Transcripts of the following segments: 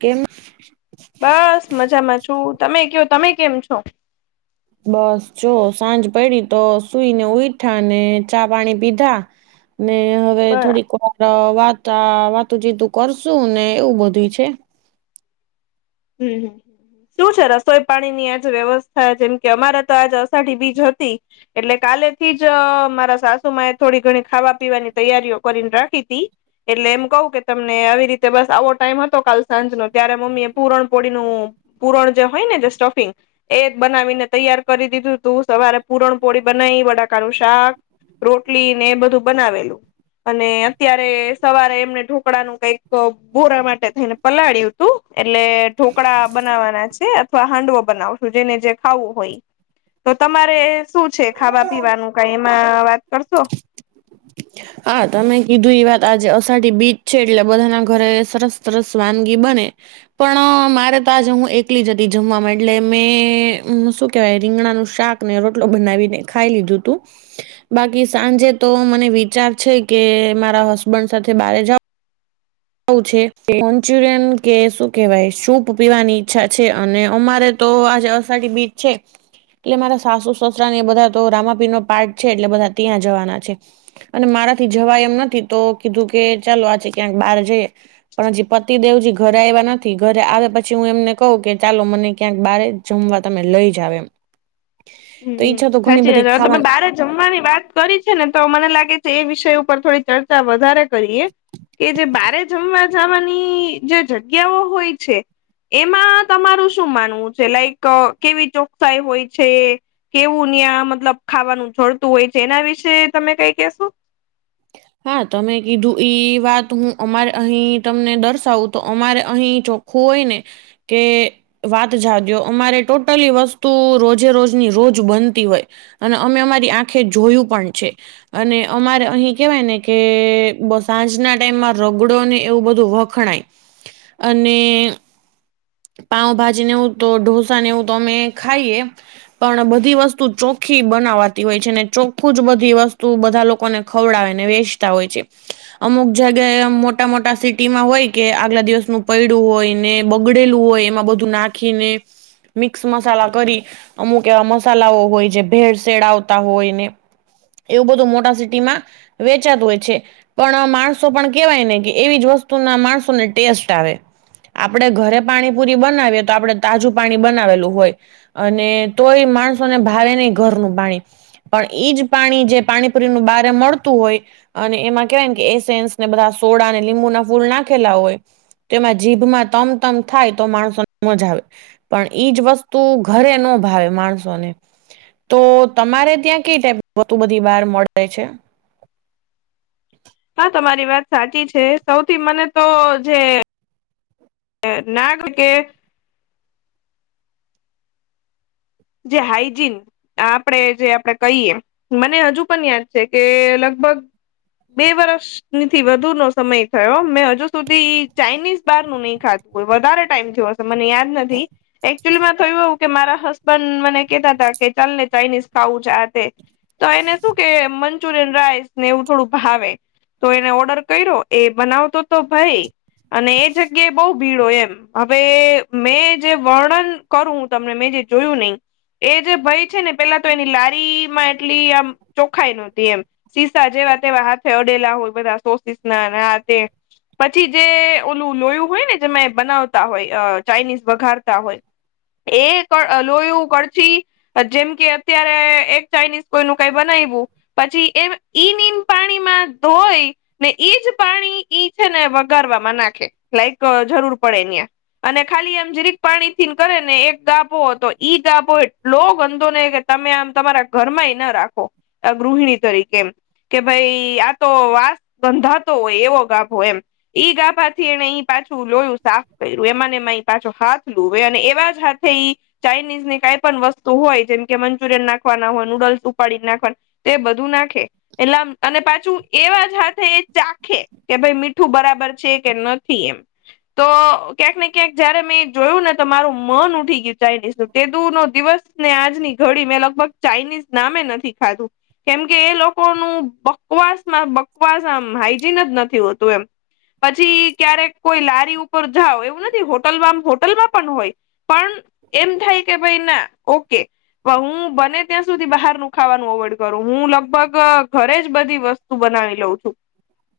કેમ? બસ મજામાં છું તમે કયો તમે કેમ છો? બસ જો સાંજ પડી તો સુઈને ઉઈઠા ને ચા પાણી પીધા ને હવે બરાબર થોડીક વાર વાતા વાતું જીતું કરશું ને એવું બધું છે. હમ હમ. શું છે રસોઈ પાણી ની આજ વ્યવસ્થા જેમ કે અમારે તો આજ અષાઢી બીજ હતી એટલે કાલે થી જ મારા સાસુમા એ થોડી ઘણી ખાવા પીવાની તૈયારીઓ કરીને રાખી તી. એટલે એમ કહું કે તમને આવી રીતે બસ આવો ટાઈમ હતો કાલ સાંજ નો ત્યારે મમ્મી એ પુરણપોળીનું પૂરણ જે હોય ને જે સ્ટફિંગ એ જ બનાવીને તૈયાર કરી દીધું તું સવારે પુરણપોળી બનાવી બટાકાનું શાક રોટલી ને એ બધું બનાવેલું અને અત્યારે સવારે એમને ઢોકળાનું કઈક બોરા માટે થઈને પલાળ્યું હતું એટલે ઢોકળા બનાવાના છે અથવા હાંડવો બનાવશું જેને જે ખાવું હોય. તો તમારે શું છે ખાવા પીવાનું કઈ એમાં વાત કરશો હા તમે કીધું એ વાત આજે અષાઢી બીજ છે એટલે બધાના ઘરે સરસ સરસ વાનગી બને. પણ મારે તો આજ હું એકલી જ હતી જમવામાં એટલે મેં શું કેહેવાય રીંગણાનું શાક રોટલો બનાવીને ખાઈ લીધું તું બાકી સાંજે તો મને વિચાર છે કે મારા હસબન્ડ સાથે બહારે જવ છે મન્ચુરિયન કે શું કેવાય સૂપ પીવાની ઈચ્છા છે અને અમારે તો આજે અષાઢી બીજ છે. એટલે મારા સાસુ સસરા ને એ બધા તો રામાપીર નો પાઠ છે એટલે બધા ત્યાં જવાના છે. અને મારાથી જવા એમ નથી તો કીધું કે ચાલો આજે ક્યાંક બહાર જઈએ પણ હજી પતિદેવજી ઘરે આવ્યા નથી ઘરે આવે પછી હું એમને કહું કે ચાલો મને ક્યાંક બારે જમવા તમે લઈ જાવ એમ તો હમ્મ ઈચ્છા તો ઘણી સાચી બધી વાત હ ખાવા તમે બારે જમવાની વાત કરી છે ને તો મને લાગે છે એ વિષય ઉપર થોડી ચર્ચા વધારે કરીએ કે જે બારે જમવા જવાની જે જગ્યાઓ હોય છે એમાં તમારું શું માનવું છે લાઈક કેવી ચોકસાઈ હોય છે. કેવું ન્યાં મતલબ ખાવાનું જોડતું હોય છે એના વિશે તમે કઈ કેશો હા તમે કીધું વાત હું અમારે અહીં તમને દર્શાવું તો અમારે અહીં ચો ખૂ હોય ને કે વાત જાગ્યો અમારે ટોટલી વસ્તુ રોજે રોજની રોજ બનતી હોય અને અમે અમારી આંખે જોયું પણ છે અને અમારે અહી કેવાય ને કે સાંજના ટાઈમમાં રગડો ને એવું બધું વખણાય અને પાઉભાજી નેવું તો ઢોસા નેવું તો અમે ખાઈએ પણ બધી વસ્તુ ચોખ્ખી બનાવાતી હોય છે ને ચોખ્ખું જ બધી વસ્તુ બધા લોકોને ખવડાવે ને વેચતા હોય છે. અમુક જગ્યાએ મોટા મોટા સિટીમાં હોય કે આગલા દિવસનું પૈડું હોય ને બ ગડેલું હોય એમાં બધું નાખીને મિક્સ મસાલા કરી અમુક એવા મસાલાઓ હોય જે ભેળસેેડ આવતા હોય ને એવું બધું મોટા સિટીમાં વેચાતું હોય છે. પણ માણસો પણ કેવાય ને કે એવી જ વસ્તુ ના માણસોને ટેસ્ટ આવે આપણેે ઘરે પાણીપુરી બનાવીએ તો આપણે તાજું પાણી બનાવેલું હોય અને તોય માણસોને ભારે નહીં, ઘરનું પાણી. પણ એઈજ પાણી, જે પાણીપુરીનું બારે મળતું હોય. અને એમાં કેહેવાય કે એ સન્સ ને બધા સોડા અને લીંબુ ના ફૂલ નાખેલા હોય તેમાં જીભમાં તમ તમ થાય તો માણસો મજા આવે પણ ઈજ વસ્તુ ઘરે ન ભાવે માણસોને તો તમારે ત્યાં કઈ ટાઈપ બું બધી બહાર મળે છે. હા, તમારી વાત સાચી છે. સૌથી મને તો જે એ નાગ કે [unintelligible] જે હાઈજન. આપણેે જે આપડે કહીએ, મને હજુ પણ યાદ છે કે લગભગ. બે વર્ષ. થી વધુ નો સમય થયો, મેં હજુ સુધી ચાાઈનીઝ બાર નું નહી ખાધું. વધારે ટાઈમ થયો હશે, મને યાદ નથી. એકચુલીમાં થયું કે મારા હ પણ મને કેતા હતા કે, ચાલ ને ચાઇનીઝ ખાવું છે. આ તે તો એને શું કે મચુરિયન રાઈસ ને એવું થોડું ભાવે, તો એને ઓર્ડર કર્યો. એ બનાવતો તો ભાઈ. અને એ જગ્યાએ બહુ ભીડ હોય એમ. હવે મેં જે વર્ણન કરું તમને, મેં જે જોયું નહીં. એ જે ભય છે ને, પેલા તો એની લારી માં એટલી આમ ચોખાઈ નહોતી એમ. સીસા જે વાતે વાહાર ફડેલા હોય, બધા સોસા ના આ તે પછી જે ઓલું લોયું હોય ને, જે બનાવતા હોય, ચાઇનીઝ વઘારતા હોય. એ લોયું કરછી. જેમ કે અત્યારે એક ચાઇનીઝ કોઈ નું કંઈ બનાવ્યું. પછી એમ ઈન ન પાણીમાં ધોઈ. ને એઈજ પાણી ઈ છે ને, વગારવામાં નાખે, લાઈક જરૂર પડે ત્યાં. અને ખાલી એમ જરીક પાણી થી કરે ને, એક ગા આપો તો ઈદ આપો, એટલો ગંદો ને કે તમે આમ તમારા ઘરમાં ના રાખો. ગૃહિણી તરીકે. કે ભાઈ, આ તો વાસ ગંધાતો હોય એવો ગાભ હોય એમ. ઈ ગાભાથી એને પાછું લોયું સાફ કર્યું, એમાંને એમાં પાછો હાથ લુવે અને એવા જ હાથે. ચાઇનીઝ ની કંઈ પણ વસ્તુ હોય, જેમ કે મંચુરિયન નાખવાના હોય, નૂડલ્સ ઉપાડી નાખવાના. તો એ બધું નાખે એટલે, અને પાછું એવા જ હાથે એ ચાખે. કે ભાઈ, મીઠું બરાબર છે કે નથી એમ. તો ક્યાંક ને ક્યાંક, જયારે મેં જોયું ને, તો મારું મન ઉઠી ગયું. ચાાઈનીઝ ન તેદુ નો દિવસ ને આજની ઘડી મેં લગભગ ચાાઈનીઝ નામે નથી ખાધું. કેમ કે એ લોકોનું બકવાસમાં બકવાસ, આમ હાઈજીન જ નથી હોતું એમ. પછી ક્યારેક કોઈ લારી ઉપર જાઓ, એવું નથી. હોટલમાં હોટલમાં પણ હોય. પણ હ. એમ થાય કે, ભાઈ, ના ઓકે. હું બને ત્યાં સુધી બહારનું ખાવાનું અવોઈડ કરું. હું લગભગ ઘરે જ બધી વસ્તુ બનાવી લઉં છું,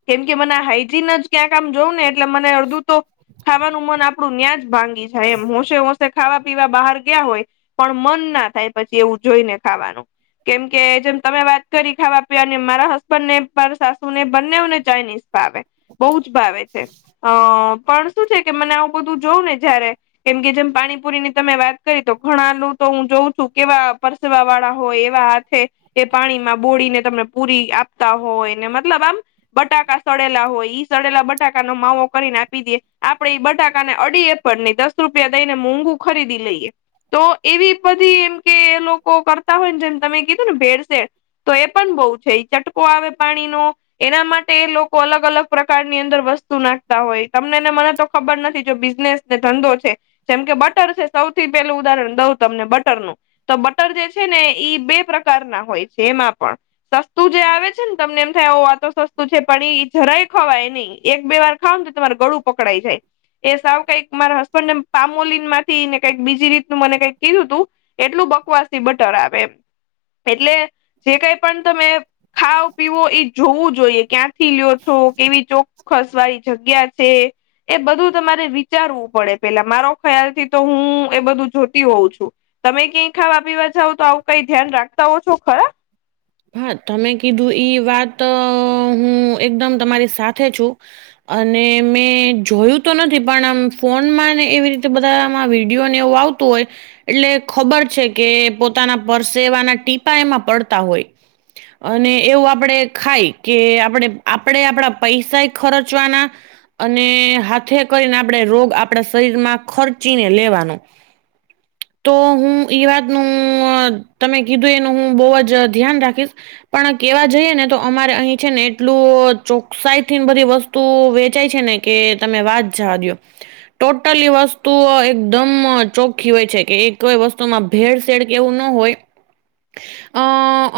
કેમ કે મને હાઈજીન જ ક્યાંક આમ જોયું ને. એટલે મને અડધું તો ખાવાનું મન આપડું ત્યાં જ ભાંગી જાય એમ, હોંશે હોશે ખાવા. પીવા બહાર ગયા હોય, પણ મન ના થાય પછી એવું જોઈ ને ખાવાનું. કેમ કે, જેમ તમે વાત કરી, ખાવા-પીવા મારા હસબન્ડ ને સાસુ ને બંને ને ચાઇનીઝ ભાવે, બહુ જ ભાવે છે. અ પણ શું છે કે, મને આવું બધું જોઉં ને જયારે, કેમ કે જેમ પાણીપુરીની તમે વાત કરી તો ઘણાલું તો હું જોઉં છું કે, પરસેવા વાળા હોય એવા હાથે. એ પાણીમાં બોળીને તમને પૂરી આપતા હોય ને, મતલબ આમ બટાકા સળેલા હોય, ઈ સડેલા બટાકાનો માવો કરીને આપી દેએ. આપડે બટાકાને એડી પણ નહીં, દસ રૂપિયા દઈ ને મોઘુ ખરીદી લઈએ. તો એવી બધી એમ કે, લોકો કરતા હોય ને, જેમ તમે કીધું ને, ભેળસેેળ. તો એ પણ બહુ છે એ ચટકો આવે પાણીનો એના માટે એ લોકો અલગ અલગ પ્રકારની અંદર વસ્તુ નાખતા હોય તમને એને મને તો ખબર નથી જો બિઝનેસ ધંધો છે, જેમ કે બટર છે. સૌથી પેલું ઉદાહરણ દઉં તમને બટર નું. તો બટર જે છે ને, ઈ બે પ્રકારના હોય છે એમાં પણ. સસ્તું જે આવે છે ને, તમને એમ થાય એ વાતો સસ્તું છે, પણ એ જરાય ખવાય નહી. એક-બે વાર ખાવ ને, તમાર ગળું પકડાઈ જાય એ સાવ કંઈક. મારા હસબન્ડે પામોલીન ને કઈક બીજી રીત મને કઈક કીધું તું એટલું બકવાસ થી બટર આવે એમ એટલે જે કઈ પણ તમે ખાાવ પીવો એ જોવું જોઈએ ક્યાંક થી લ્યો છો કેવી ચોક્કસ વાળી જગ્યા છે. એ બધું તમારે વિચારવું પડે પેલા મારો ખ્યાલથી તો હું એ બધું જોતી હોઉં છું. તમે ક્યાંય ખાવા પીવા જાવ તો આવું કઈ ધ્યાન રાખતા હો છો ખરા હા તમે કીધું ઈ વાત હું એકદમ તમારી સાથે છું. અને મેં જોયું તો નથી પણ આમ ફોનમાં ને એવી રીતે બધામાં વિડીિયોને એવું આવતું. હોય એટલે ખબર છે કે પોતાના પરસેવાના ટીપા એમાં પડતા હોય. હ અને એવું આપણે ખાય કે આપણે આપણેે આપણા પૈસા ખર્ચવાના અને હાથે કરીને આપણે રોગ આપણા શરીર માં ખર્ચીને લેવાનો તો હું ઈ વાતનું તમે કીધું એનું હું બહ જ ધ્યાન રાખ. પણ કેવા જઈએ ને તો અમારે અહીં છે ને એટલું ચોકસાઈ થીન બધી વસ્તુ. તું વેચાય છે ને કે તમે વાજ જવા દો ટોટલી વસ્તુ એકદમ ચોખ્ખી હોય છે કે કોઈ વસ્તુમાં. ભેળસેેડ કેવું ના હોય અ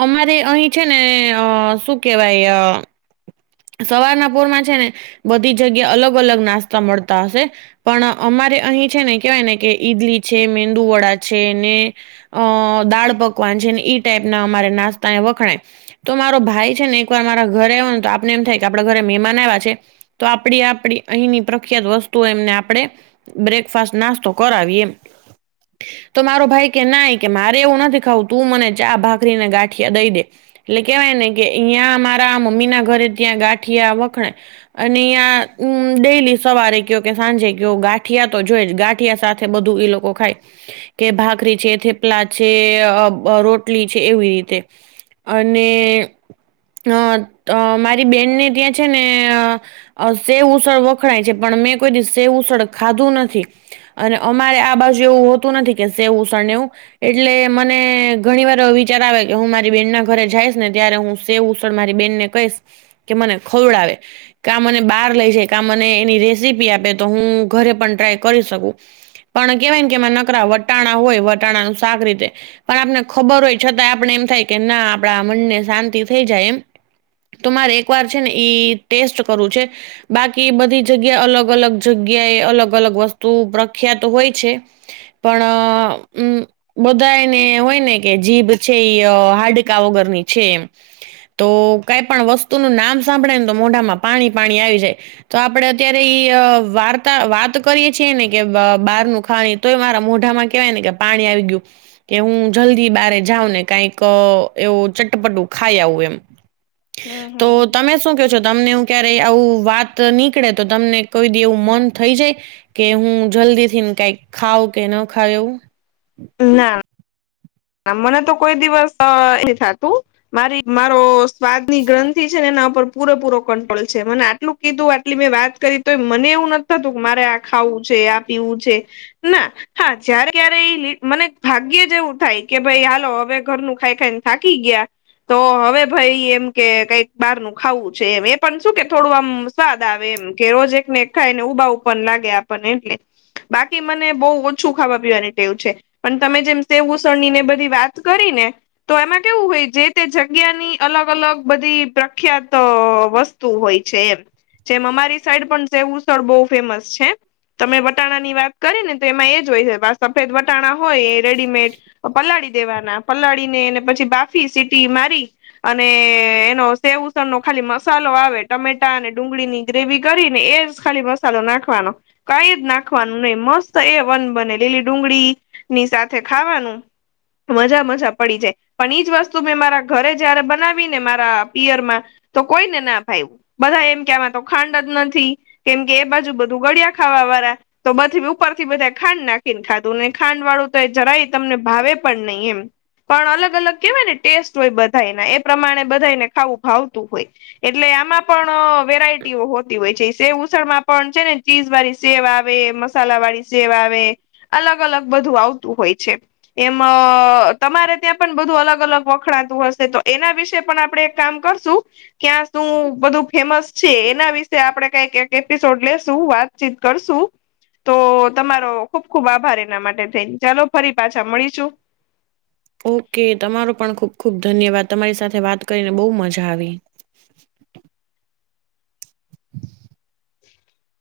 અમારે અહી છે ને અ શું કેહેવાય સવારના પુરમાં છે ને બધી જગ્યા અલગ અલગ નાસ્તા મળતા હશે. પણ અમારે અહીં છે ને કેવાય ને કે ઈડલી છે મેંદુ વડા છે ને. અ દાળ પકવાન છે ને ઈ ટાઈપ ના અમારે નાસ્તાને વખણાય. તો મારો ભાઈ છે ને એક વાર મારા ઘરે આવ ને તો આપને એમ થાય કે આપડા ઘરે મહેમાન આવ્યા છે. તો આપડી આપણી અહીંની પ્રખ્યાત વસ્તુઓ એમને આપણે. બ્રેકફાસ્ટ નાસ્તો કરાવી એમ. તો મારો ભાઈ કે ના કે મારે એવું નથી ખાવું તું મને ચા ભાખરી ને ગાઠ. ગાંઠિયા દઈ દે એટલે કેહેવાય ને કે અહિયાં મારા મમ્મી ના ઘરે ત્યાં ગાંઠિયા વખણાય. અને અ્યાં ડેલી સવારે કયો કે સાંજે કયો ગાંઠિયા તો જોઈ જ ગાંઠિયા સાથે. સાથે બધું એ લોકો ખાય. કે ભાખરી છે થેપલા છે રોટલી છે એવી રીતે. અને. અ મારી બેનને ત્યાં છે ને. અ સેવ ઉસળ વખણાય છે પણ મેં કોઈ દિવ સેવ ઉસળ ખાધું નથી. અને અમારે આ બાજુ એવું હોતું નથી કે સેવુંસણ એવું. એટલે મને ઘણી વાર વિચાર આવે કે હું મારી બેહેન ના ઘરે જઈશ ને ત્યારે હું સે ઉસળ મારી બેહેનને કહીશ કે મને ખવડાવે. ક મને બહાર લઈ જ ક મને એની રેસીપી આપે તો હું ઘરે પણ ટ્રાય કરી શકું? પણ કેહેવાય ને કે એમાં નકરા વટાણા હોય વટાણાનું શાક રીતે પણ આપને ખબર હોય છતાં. આપણે એમ થાય કે ના આપડા મનને શાંતિ થઈ જાય એમ. તો મારે એક વાર છે ને ઈ ટેસ્ટ કરવું છે. બાકી બધી જગ્યા અલગ અલગ જગ્યા એ અલગ અલગ વસ્તુ પ્રખ્યાત હોય છે. પણમ બધાને હોય ને કે જીભ. છે એ હા્ડકા વગર ની છે એમ. તો કઈ પણ વસ્તુ ન નામ સાંભળે ને તો મોઢામાં પાણી પાણી આવી જાય. તો આપડે અત્યારે ઈ વાર્તા વાત કરીએ છેીએ ને કે બહારનું ખાણી. તોય મારા મોઢામાં કેવાય ને કે પાણી આવી ગયું કે હું જલ્દી બારે. જાાવ ને કઈક એવું ચટપટું ખાઈ આવું એમ. હમ તો હમ હમ તમે શું કે છો. તમને એું ક્યારે આવું વાત નીકળે તો તમને કોઈધી એવું મન થઈ જાય. કે હું જલ્દી થી કઈક ખાવ કે ન ખાવ એવું. ના. આ મને તો કોઈ દિવસ એ થતું મારી મારો. વાદની ગ્રંથિ છે ને એના પર. પૂરેપૂરો કંટ્રોલ છે મને આટલું કીધું આટલી મેં વાત કરી તો મને એવું નથી થતું કે મારે આ ખાવું છે આ તેવું છે ના હા જ્યારે ક્યારે એ મને ભાગ્ય જેવું થાય. કે ભાઈ હાલો હવે ઘરનું ખાઈ ખાઈને થાકી ગયા. તો હવે ભાઈ એમ કે કઈક બહાર નું ખાવું છે એમ એ પણ શું કે થોડું આમ. સ્વાદ આવે એમ કે રોજ એક ને એક ખાયને ઊભા પણ લાગે આપણને એટલે બાકી મને બહ ઓછું ખાવા પીવાની ટેવું છે પણ તમે જેમ સેવું. ઉસડ ની ને બધી વાત કરી ને. તો એમાં કેવું હોય જે તે જગ્યાની અલગ અલગ બધી પ્રખ્યાત વસ્તુ હોય છે એમ જેમ અમારી સાઈડ પણ સેવ ઉસડ બહ ફેમસ છે. તમે વટાણા ની વાત કરી ને તો એમાં એ જ હોય છે સફેદ વટાણા હોય એ રેડીમેડ. પલાળી દેવાના પલાળી એને પછી બાફી સીટી મારી. અને એનો સેવસણ નો ખાલી મસાલો આવે ટમેટા અને ડુંગળીની. ગ્રેવી કરીને એજ ખાલી મસાલો નાખવાનો. કઈ જ નાખવાનું નહી મસ્ત એ વન બને લીલી ડુંગળી ની સાથે ખાવાનું. મજા મજા પડી જાય પણ એઈજ વસ્તુ મેં મારા ઘરે જયારે બનાવી ને મારા પિયરમાં. તો કોઈને ના ભાયુ બધા એમ કે આમાં તો ખાંડ જ નથી કેમ કે એ બાજુ બધું ગળિયા ખાવા વાળા તો બધી ઉપર થી બધા ખાંડ નાખીને ખાધું ને ખાંડ વાળું તો જરાય તમને ભાવે પણ નહી એમ પણ અલગ અલગ કેહેવાય ને ટેસ્ટ હોય બધાના એ પ્રમાણે બધાને ખાવું ભાવતું હોય એટલે આમાં પણ વેરાયટીઓ હોતી હોય છે શે ઉસણમાં પણ છે ને ચીઝ વાળી સેવ આવે મસાલા વાળી સેવ આવે અલગ અલગ બધું આવતું હોય છે એમ તમારે ત્યાં પણ બધું અલગ અલગ વખણાતું હશે તો એના વિશે પણ આપડે એક કામ કરશું ક્યાં શું બધું ફેમસ છે એના વિશે આપડે કઈક એપિસોડ લેશું વાત વાતચીત કરશું તો તમારો ખુબ ખુબ આભાર એના માટે થઈ ચાલો ફરી પાછા મળીશ શુ ઓકે તમારો પણ ખુબ ખુબ ધન્યવાદ તમારી સાથે વાત કરીને બહુ મજા આવી [inaudible]